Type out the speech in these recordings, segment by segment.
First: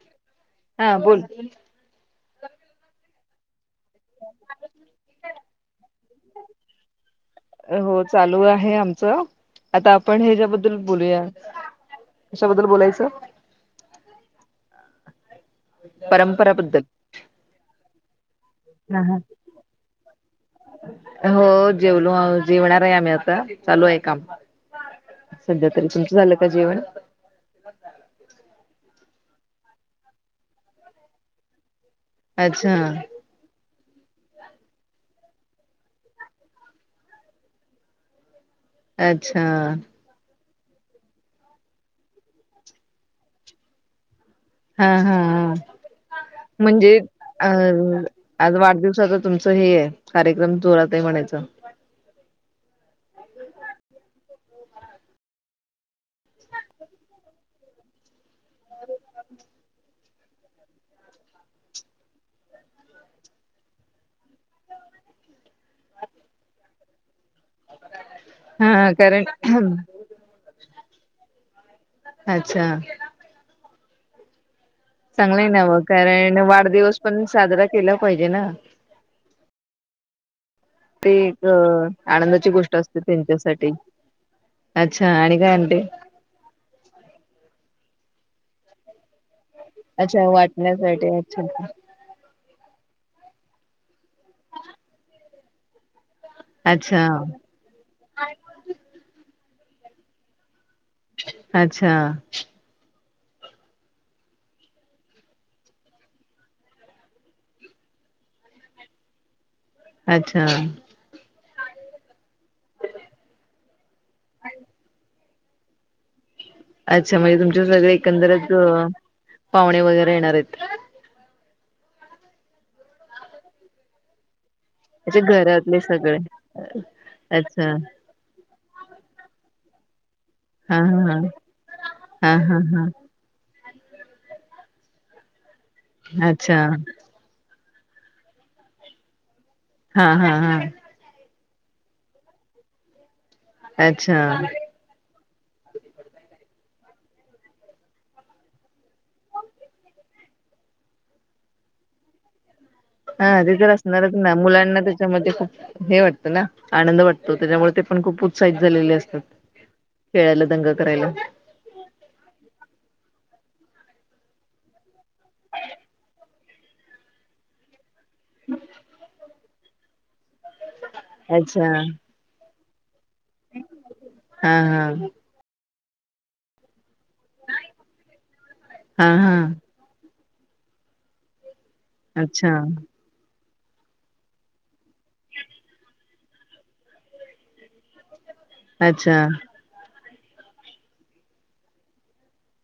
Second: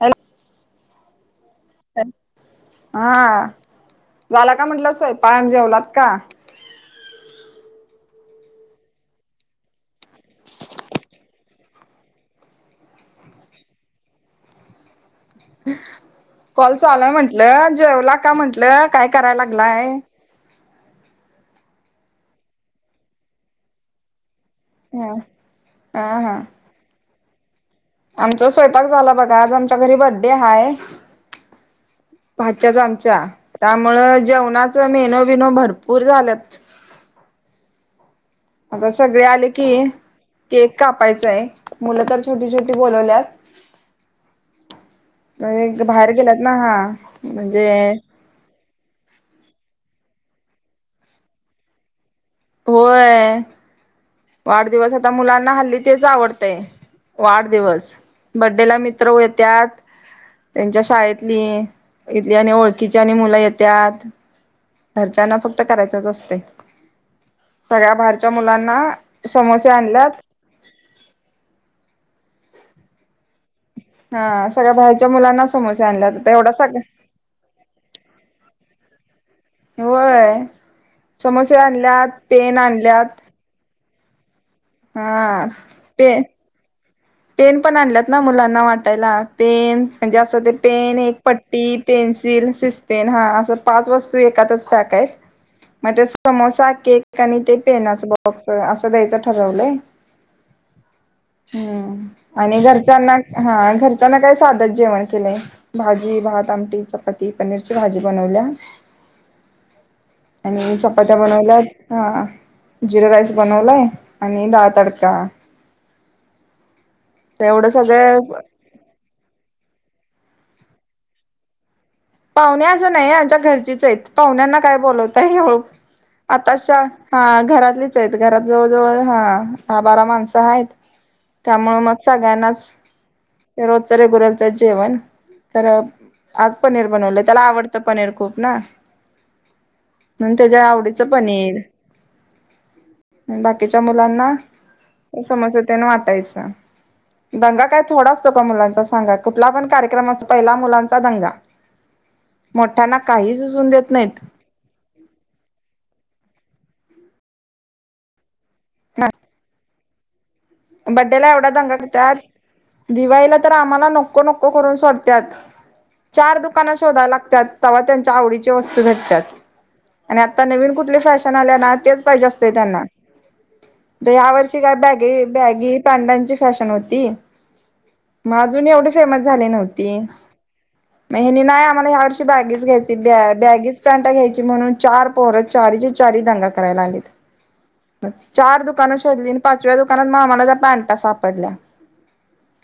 Hello हा बोल. हा. झाला का म्हंटलं स्वयंपाक, जेवलात का? हो चालू आहे आमचं, आता आपण हेच्याबद्दल बोलूया. कशाबद्दल बोलायचं? [inaudible] कॉल परंपराबद्दल चालूय म्हंटल, जेवला का म्हंटल हा काय हा कराय लागलाय.? हो जेवलो, जेवणार आहे आम्ही आता चालू आहे काम. ह सध्या तरी हा तुमचं झालं हा का जेवण? आमचा स्वयंपाक झाला बघा, आज आमच्या घरी बड्डे हाय. अच्छा भाच्याचा आमच्या, राम मुळं जेवणाचं मेनु बिनो भरपूर झालेत. आता सगळे अच्छा आले की केक कापायचाय, मुलं तर छोटी-छोटी बोलवल्यात. हा हा. म्हणजे बाहेर गेल्यात ना हा म्हणजे, अ म्हणजे आज वाढदिवसाचं तुमचं हे आहे. कार्यक्रम जोरात आहे म्हणायचा. होय, वाढदिवस आता मुलांना हल्ली तेच आवडतयं. वाढदिवस, बड्डेला मित्र येत्यात. त्यांच्या शाळेतली, इथली आणि ओळखीची आणि मुलं येत्यात. घरच्यांना फक्त करायचंच असतंय. सगळ्या बाहेरच्या मुलांना हा कारण समोसे आणल्यात. अच्छा! हा सगळ्या बाहेरच्या चांगलं मुलांना आहे ना मग समोसे आपल्यात आता कारण एवढा सग वाढदिवस पण साजरा केला पाहिजे ना होय, ते एक समोसे आणल्यात, आनंदाची पेन गोष्ट असते आणल्यात त्यांच्यासाठी हा अच्छा आणि काय आणते पेन पेन पण आणल्यात ना मुलांना वाटायला. पेन म्हणजे अच्छा असं ते पेन वाटण्यासाठी एक अच्छा पट्टी पेन्सिल सिस पेन हा पाच वस्तू एकातच पॅक आहेत. म ते समोसा अच्छा केक आणि ते पेनाच बॉक्स असं द्यायचं ठरवलंय. अच्छा! हम्म आणि घरचं च्याना हा घरच्यांना काय साधंच जेवण केलंय भाजी, भात, आमटी, चपाती, पनीरची भाजी. भाजी बनवल्या, अच्छा आणि चपात्या बनवल्यात हा जिरा राईस बनवलाय, आणि दाळ तडका अच्छा म्हणजे तुमचे एवढं सगळे सगळं एकंदरच, पाहुणे वगैरे येणार आहेत. पाहुणे असं नाही आमच्या घरचीच आहेत, पाहुण्यांना काय अच्छा बोलावताय अहो घरातले सगळे आताशा हा अच्छा घरातलीच आहेत, घरातली जवळ जवळ हा दहा बारा माणसं स आहेत हा हा त्यामुळे मग हा हा हा सगळ्यांनाच हा रोजचं रेग्युलरचंच जेवण, तर अ अच्छा आज पनीर बनवलं त्याला आवडत त पनीर खूप ना, हा हा म्हणून हा त्याच्या आवडीचं पनीर. आणि बाकीच्या अच्छा मुलांना, समोसं तेन वाटायचं. दंगा काय थोडा असतो का मुलांचा सांगा? कुठला पण कार्यक्रम असो पहिला मुलांचा दंगा. मोठ्यांना हा काही ते सुचवून तर देत असणारच नाहीत ना मुलांना त्याच्यामध्ये खूप हे वाटतं ना आनंद वाटतो त्याच्यामुळे ते पण खूप उत्साहित झालेले असतात. खेळायला दंग करायला बड्डेला एवढा दंगा‌ करत्यात, दिवाळीला तर आम्हाला नको नको करून सोडत्यात. चार दुकानं शोधाय लागत्यात, तेव्हा त्यांच्या आवडीची वस्तू भेटत्यात आणि आता नवीन कुठली फॅशन आल्या अच्छा ना तेच पाहिजे असतय त्यांना आता या हा वर्षी काय हा बॅगी जीन् पॅन्टाची फॅशन होती मग अजून एवढी हा फेमस हा झाली नव्हती हेनी नाय आम्हाला या वर्षी अच्छा बॅगीच घ्यायची बॅगीच पॅन्टा घ्यायची म्हणून चार पोरं चारीच्या चारी दंगा कराय लागली... चार दुकानं अच्छा शोधली आणि पाचव्या दुकानच्या नात आमाला त्या पॅन्टा सापडल्या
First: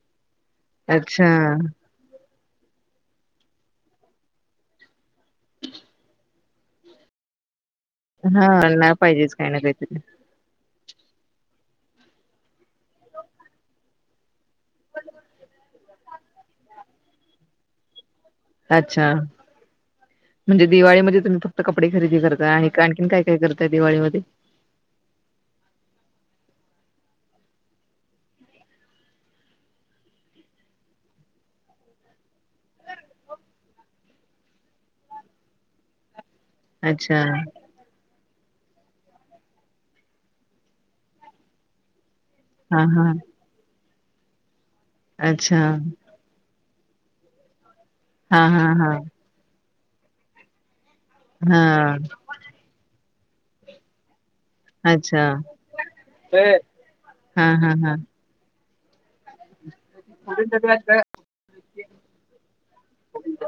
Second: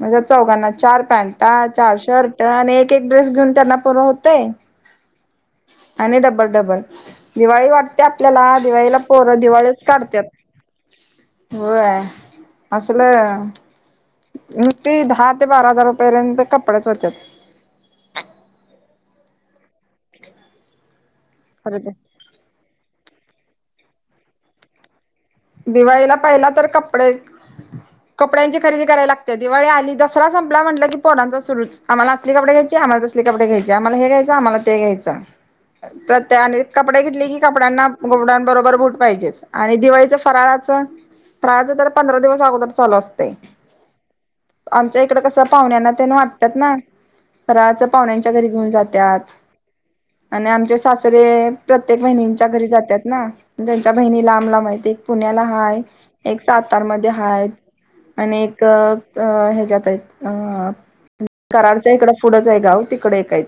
म्हणजे चौघांना चार अच्छा पॅन्टा, चार शर्ट आणि एक एक ड्रेस घेऊन त्यांना पूर हुतय आणि डबल डबल दिवाळी वाट त्या हा आपल्याला नाही दिवाळीला पोर पाहिजेच काही ना दिवाळंच काहीतरी काढत्यात. होय असलं नुस्ती दहा ते बारा हजारा पर्यंत कपडेच होत्यात. अच्छा म्हणजे दिवाळीमध्ये तुम्ही फक्त कपडे खरेदी करताय आणि आणखीन काय काय करताय दिवाळी मध्ये दिवाळीला पहिला तर कपडे कपड्यांची खरेदी कराय लागत्या दिवाळी आली, दसरा संपला म्हटलं की पोरांच सुरूच आम्हाला असली कपडे घ्यायची आम्हालां तसली कपडे घ्यायचे आम्हाला हे घ्यायच आम्हाला ते घ्यायच परत ते आणि कपडे अच्छा घेतली की कपड्यांना कपड्यानबरोबर बूट पाहिजेच आणि दिवाळीच फराळाच फराळाच तर पंधरा दिवस अगोदर हा चालू हा असतय आमच्या हिकडं कसं अच्छा पाहुण्याना तेन वाटत्यात ना फराळाचं पाहुण्यांच्या हा घरी हा घेऊन हा जात्यात आणि आमच्या सासरे हा प्रत्येक बहिणींच्या घरी जात्यात ना त्यांच्या बहिणी लांब लांब हायती अच्छा पुण्याला हाय, एक सातार मध्ये हा हा हा हायत आणि एक अ हेज्यात आहेत अ कराडच्या इकडं फुडच आहे गाव तिकड एक आहेत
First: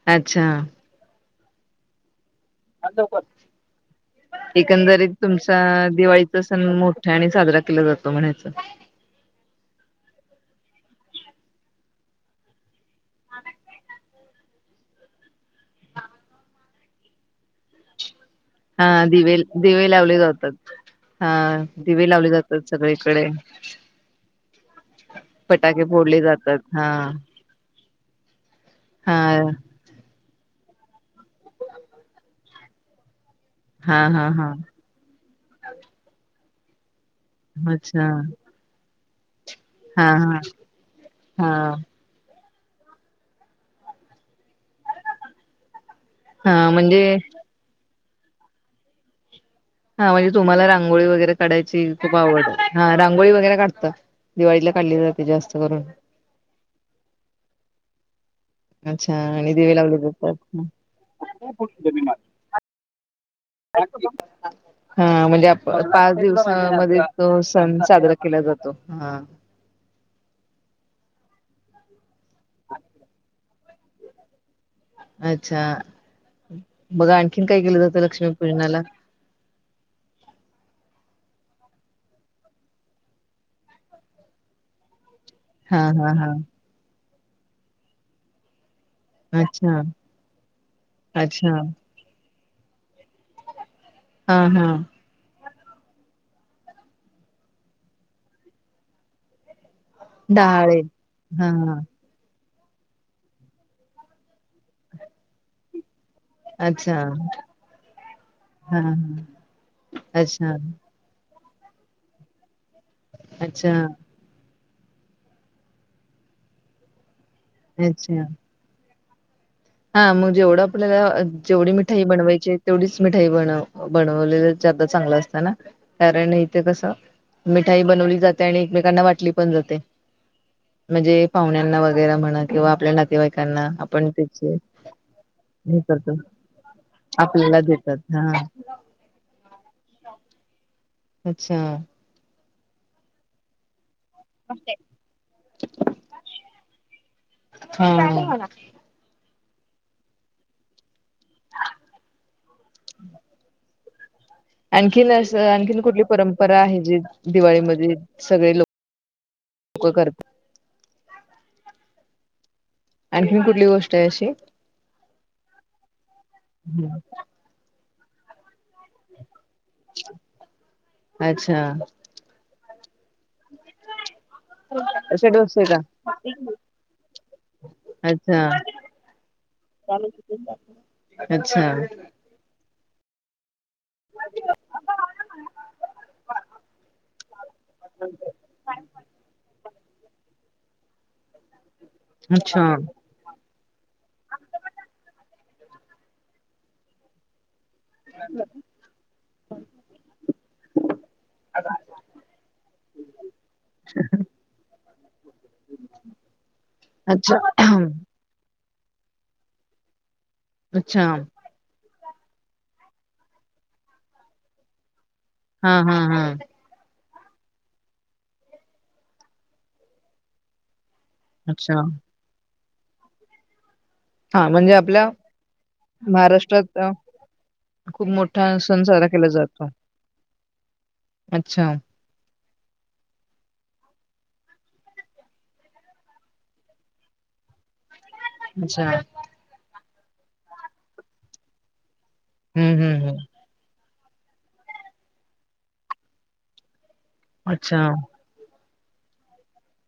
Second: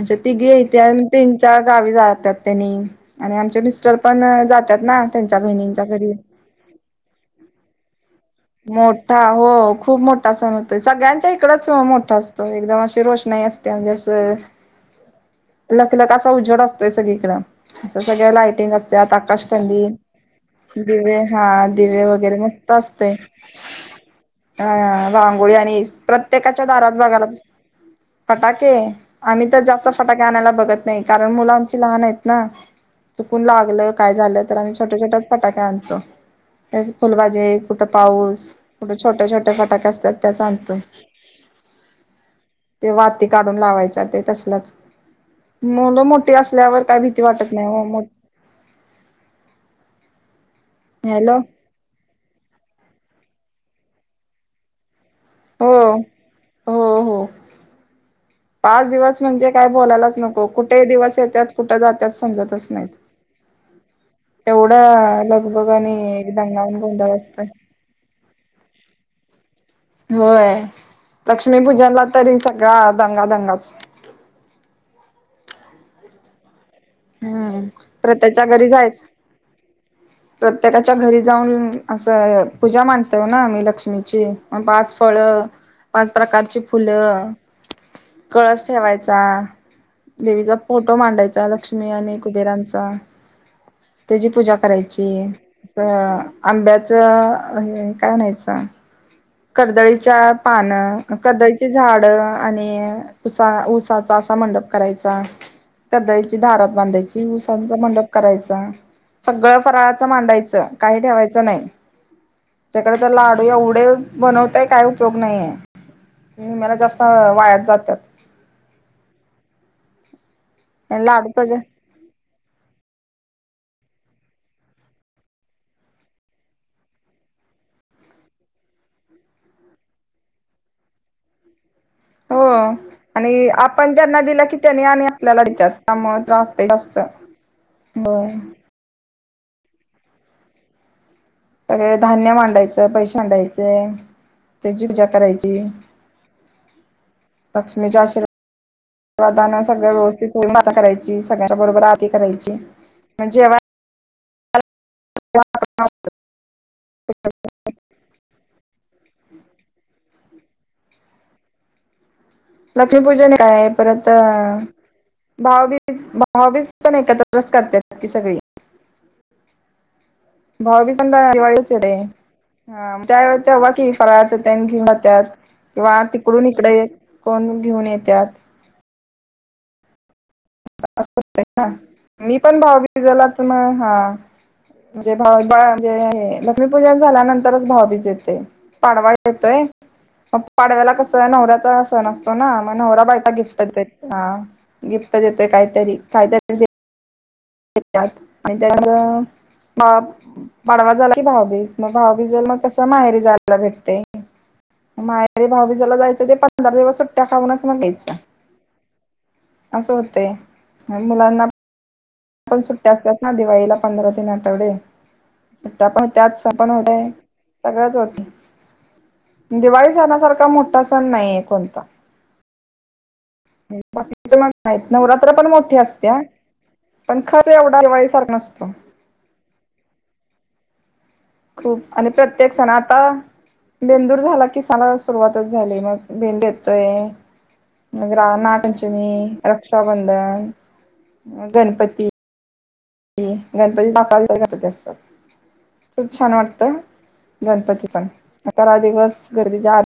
अश्या अच्छा तिघी हयात्या आणि तेन च्या गावी जात्यात तेनी आणि आमचे मिस्टर पण जात्यात ना एकंदरीत त्यांच्या तुमचा बहिणींच्या घरी दिवाळीचा सण मोठ्यांनी साजरा केला जातो म्हणायचं मोठा हो खूप मोठा सण होतोय सगळ्यांच्या इकडच मोठा असतो एकदम असं रोषणाई असत्या म्हणजे असं लखलख असा उजेड असतोय सगळीकडं अस सगळ्या लाइटिंग हा असत्यात दिवे दिवे आकाशकंदील लावले जातात दिवे हा. दिवे लावले वैगेरे जातात मस्त असतय. सगळीकडे हा रांगोळी आणि फटाके फोडले जातात प्रत्येकाच्या हा दारात बघायला फटाके हा आणि तर जास्त फटाके लावायला बघत नाही. कारण मुलं आमची लहान आहेत ना. चुकून लागलं हा काय हा झालं हा तर छोटे छोट्याच फटाके आणतो. फुलभजे, कुठ अच्छा पाऊस कुठे, छोटे छोटे फटाके हा असत्यात त्याच हा आणतोय. हा ते वाती काढून लावायच्या ते तस मुलं मोठी हा असल्यावर काही म्हणजे भीती वाटत नाय ओ. हा म्हणजे तुम्हाला रांगोळी वगैरे हॅलो काढायची खूप आवड. हा रांगोळी वगैरे काढता. दिवाळीला काढली तर जास्त हो करून हो हो [inaudible] पाच अच्छा दिवस म्हणजे आणि काय दिवे लावले बोलायलाच नको? जातात कुठे दिवस येतात? कुठ जातात? समजतच नाहीत? हा एवढं म्हणजे लगबग आणि पाच एकदम लावून दिवसामध्ये गोंधळ तो असतय सण साजरा केला जातो. हा.. व्हय.. लक्ष्मीपूजनला तरी सगळा दंगा दंगाच. अच्छा.. बघा आणखीन काय हम्म केलं जातं लक्ष्मी प्रत्येच्या घरी पूजनाला? जायच [inaudible] प्रत्येकाच्या घरी जाऊन अस.. पूजा मांडतोय ना आम्ही घरी पाच फळ हा पाच, हा हा प्रकारची फुल ठेवायचा. अच्छा देवीचा फोटो मांडायचा अच्छा लक्ष्मी कुबेरांचा त्याची हा पूजा हा करायची. अस आंब्याच हे काय म्हणायच कर्दळी च्या डहाळे पानं, हा कर्दळीची हा झाड आणि उसा.. उसाचा असा मंडप करायचा. कर्दळीची दारात अच्छा बांधायची. हा ऊसांचा मंडप करायचा. हा सगळं फराळाचं अच्छा मांडायचं. काय ठेवायच- नाही? त्याकडे तर लाडू अच्छा एवढे बनवताय. काय उपयोग नाहीये? मला जास्त वायाच जातात. अच्छा हा.. म जेवढं आपल्याला लाडूच जे जेवढी मिठाई बनवायचीये तेवढीच मि बन बनवलेलं ज्यादा चांगलं असत. ना कारण इथे कसं मिठाई बनवली जाते आणि एकमेकांना वाटली पण जाते म्हणजे पाहुण्यांना व गैरे हो म्हणा किंवा आपल्या नातेवाईकांना. आपण त्यानी आणि आपल्या लाढत हे करतो त्यामुळे राहत नसत. आपल्याला देतात हा अच्छा सगळ धान्य मांडायचं पैस मांडायच. त्याची पूजा करायची. लक्ष्मीच्या हा आशीर्वादानेच सगळ व्यवस्थित माता करायची सगळ्यांच्या बरोबर आरती करायची अन जेंव्हा आणखीन अस.. आणखीन कुठली परंपरा आहे? जी दिवाळीमध्ये सगळे लोक होय.. कर. लक्ष्मीपूजन आणखीन कुठली हाय? गोष्ट आहे परत अशी भाऊबीज भाऊबीज पण एकत्रच करते. ती सगळी. [inaudible] भाऊबीज पण अच्छा दिवाळीच येते? हा त्यावेळे तेव्हा.. ती फराळच त्यांनी घेऊ असे डोसे का त्यात तिकडून इकडे कोण घेऊन येत्यात? अच्छा [unintelligible] अच्छा मी पण भाऊबीजेला त म ह्म्म.. म्हणजे भाऊ म्हणजे.. लक्ष्मी पूजा झाल्यानंतरच भाऊबीच येते. पाडवा येतोय. ह पाडव्याला कस आहे नवऱ्याचा सण असतो ना अच्छा मग नवरा बाई का गिफ्ट करतेत देतोय काहीतरी काही त्यांच गिफ्ट ात आणि त्या म पाडवा झाला की भाऊबीज मग भाऊबीज मग कस माहेरी जायला भेटते माटेरी भाऊी जला जायचं ते पंधरा दिवस सुट्ट्या अच्छा खाऊनच मगच यायचं असं होते मग अच्छा मुलांना आपण सुट्ट्या असल्यात ना दिवाळीला पंधरा तीन आठवडे हा हा सुट्यापण हा त्याच सं पण होतय सगळच होते दिवाळी सणासारखा मोठा सण नाहीये अच्छा कोणता बाकीच हा माहित म्हणजे आपल्या नाहीनवरात्र पण मोठ्या असत्या महाराष्ट्रात अ, पंखाचा एवढा खूप दिवाळीसारख मोठा नसतो सण साजरा केला जातो अच्छा खूप आणि प्रत्येक सण आता बेंदूर झाला किसानाला सुरुवातच झाली मग बेंदू येतोय मग अच्छा रामापंचमी रक्षाबंधन मगगणपती हम्म हम् हम् ती असतात खूप छान वाटत अच्छा गणपती पण सतरा दिवस गर्दीच्या आत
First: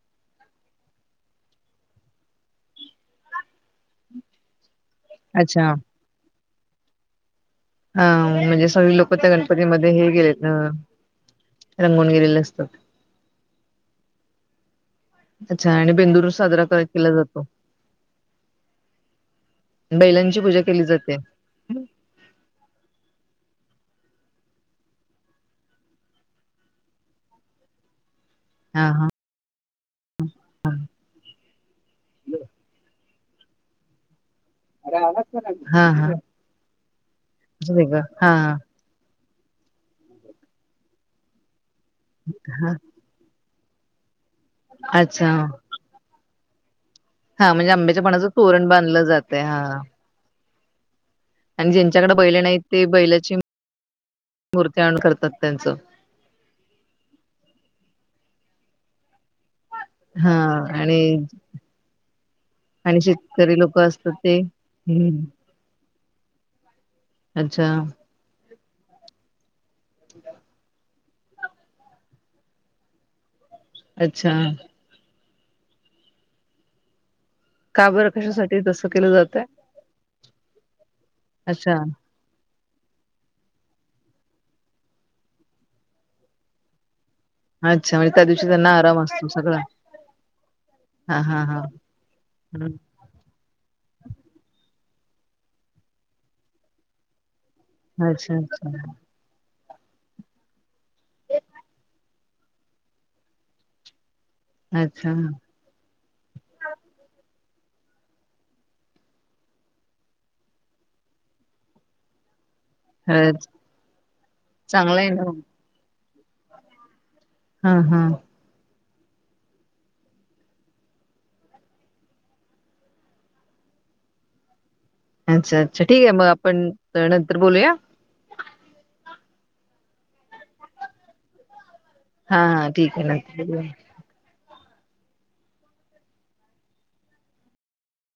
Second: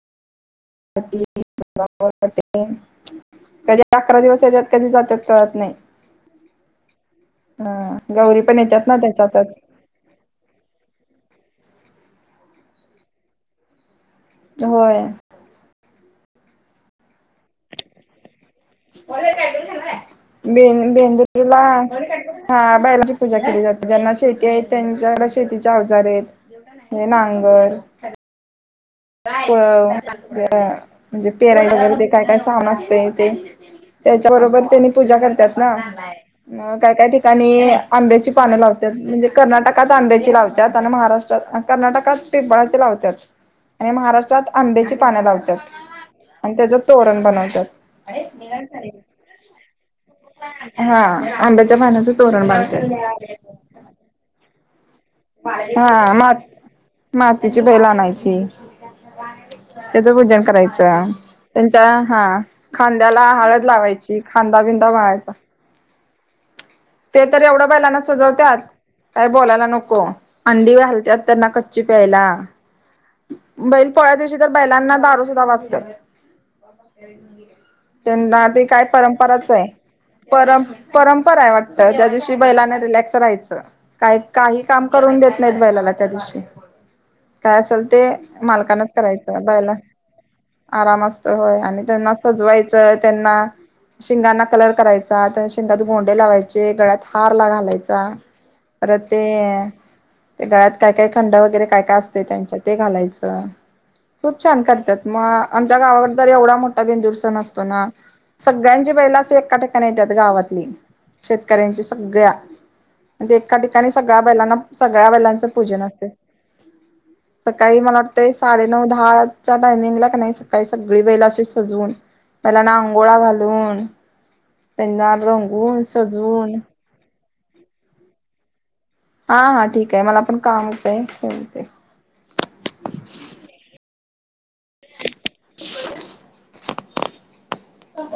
अकरा दिवस येत कधी जातात कळत अच्छा नाही. हा ह गौरी पण म्हणजे येतात ना सगळेलोक त्या त्याच्यातच गणपती मध्ये. हे गेलेत ना रंगून गेले झाल असत. होय. अच्छा! आणि बेंदूर साजरा करा-केला जातो. बैलांची [unintelligible] पूजा केली जाते बेंदूर ला हा बैलाचीपूजा केली जाते. ज्यांना शेती आहेत, त्यांच्या शेतीचे आवजार आहेत, हे नांगर हा हा म्हणजे पेराय वगैरे ते काय-काय सामान असतय ते त्याबरोबर त्यांनी पूजा करतात ना. हा हा अ काय-काय ठिकाणी असं आहे का? आंब्याची हा पान लावत्यात. कर्नाटकात आंब्याची लावत्यात आणि महाराष्ट्रात कर्नाटकात हा पिंपळाची लावत्यात आणि महाराष्ट्रात आंब्याची पान अच्छा लावत्यात. तोरण हा बनवत्यात म्हणजे आंब्याच्या पानाचं तोरण बांधलं जातय हा. हा. आणि आंब्याच्या पानाच ज्यांच्याकडे बैले तोरण नाहीत ते बैलाची बांधतेत. मूर्ती आणून करतात त्यांचं हां मात-मातीची बैल आणायची. त्यांच हा पूजन आणि करायचं. त्यांच्या हा आणि खांद्याला शेतकरी हळद लोक असतात लावायची, ते खांदा बिंदा हम्म वळायचा. ते तर एवढं अच्छा बैलांना सजवत्यात काय बोलायला नको. हो अंडी घलव्यात त्यांना कच्ची प्यायला. बैल-पोळ्या अच्छा दिवशी तर बैलांना दारू सुद्धा पाजत्यात. का बरं त्यांना कशासाठी ते काय तसं केलं जातय परंपराच हाय. परंम-परंपरा आहे अच्छा वाटत त्या दिवशी बैलांना रिलॅक्स राहायच का काही काम करून देत नाहीत बैंलाना त्या दिवशी काय असेल अच्छा! ते म्हणजे त्या दिवशी त्यांना मालकानच आराम असतो करायचं सगळां. बैला आराम असत होय आणि त्यांना हम्म. सजवायचं, त्यांना शिंगाना क लर करायचा, त्यां शिंगात गोंडे लावायचे, गळ्यात हार घालायचा. जायचा अच्छा अच्छा परत ते त्या गळ्यात काय काय खंड वगैरे काय काय असतय त्यांच्या ते घालायचं. खूप छान करत्यात अच्छा म आमच्या गावाकड तर, एवढा मोठा बेंदूर सण अस तो ना, पण सगळ्यांची बैल अशी एका पेटाला येत्यात गावातली. शेतकऱ्यांची सगळ्या अ म्हणजे एका ठिकाणी सगळ्या बैलांना, चांगला आहे सगळ्या ना बैलांचं पूजन असतय. हा सकाळी मला हा वाटतंय साडे नऊ दहाचा टायमिंगला का नाही सकाळी सगळी बैल अशी सजवून बैलांना आंघोळा घालून त्यांना अच्छा रंगवून अच्छा ठीक आहे मग, सजवून आपण नंतर बोलूया. हा हा ठीक हाय, मला पण कामच हाय ठेवते. हा हा ठीक हाय, नंतर करुया.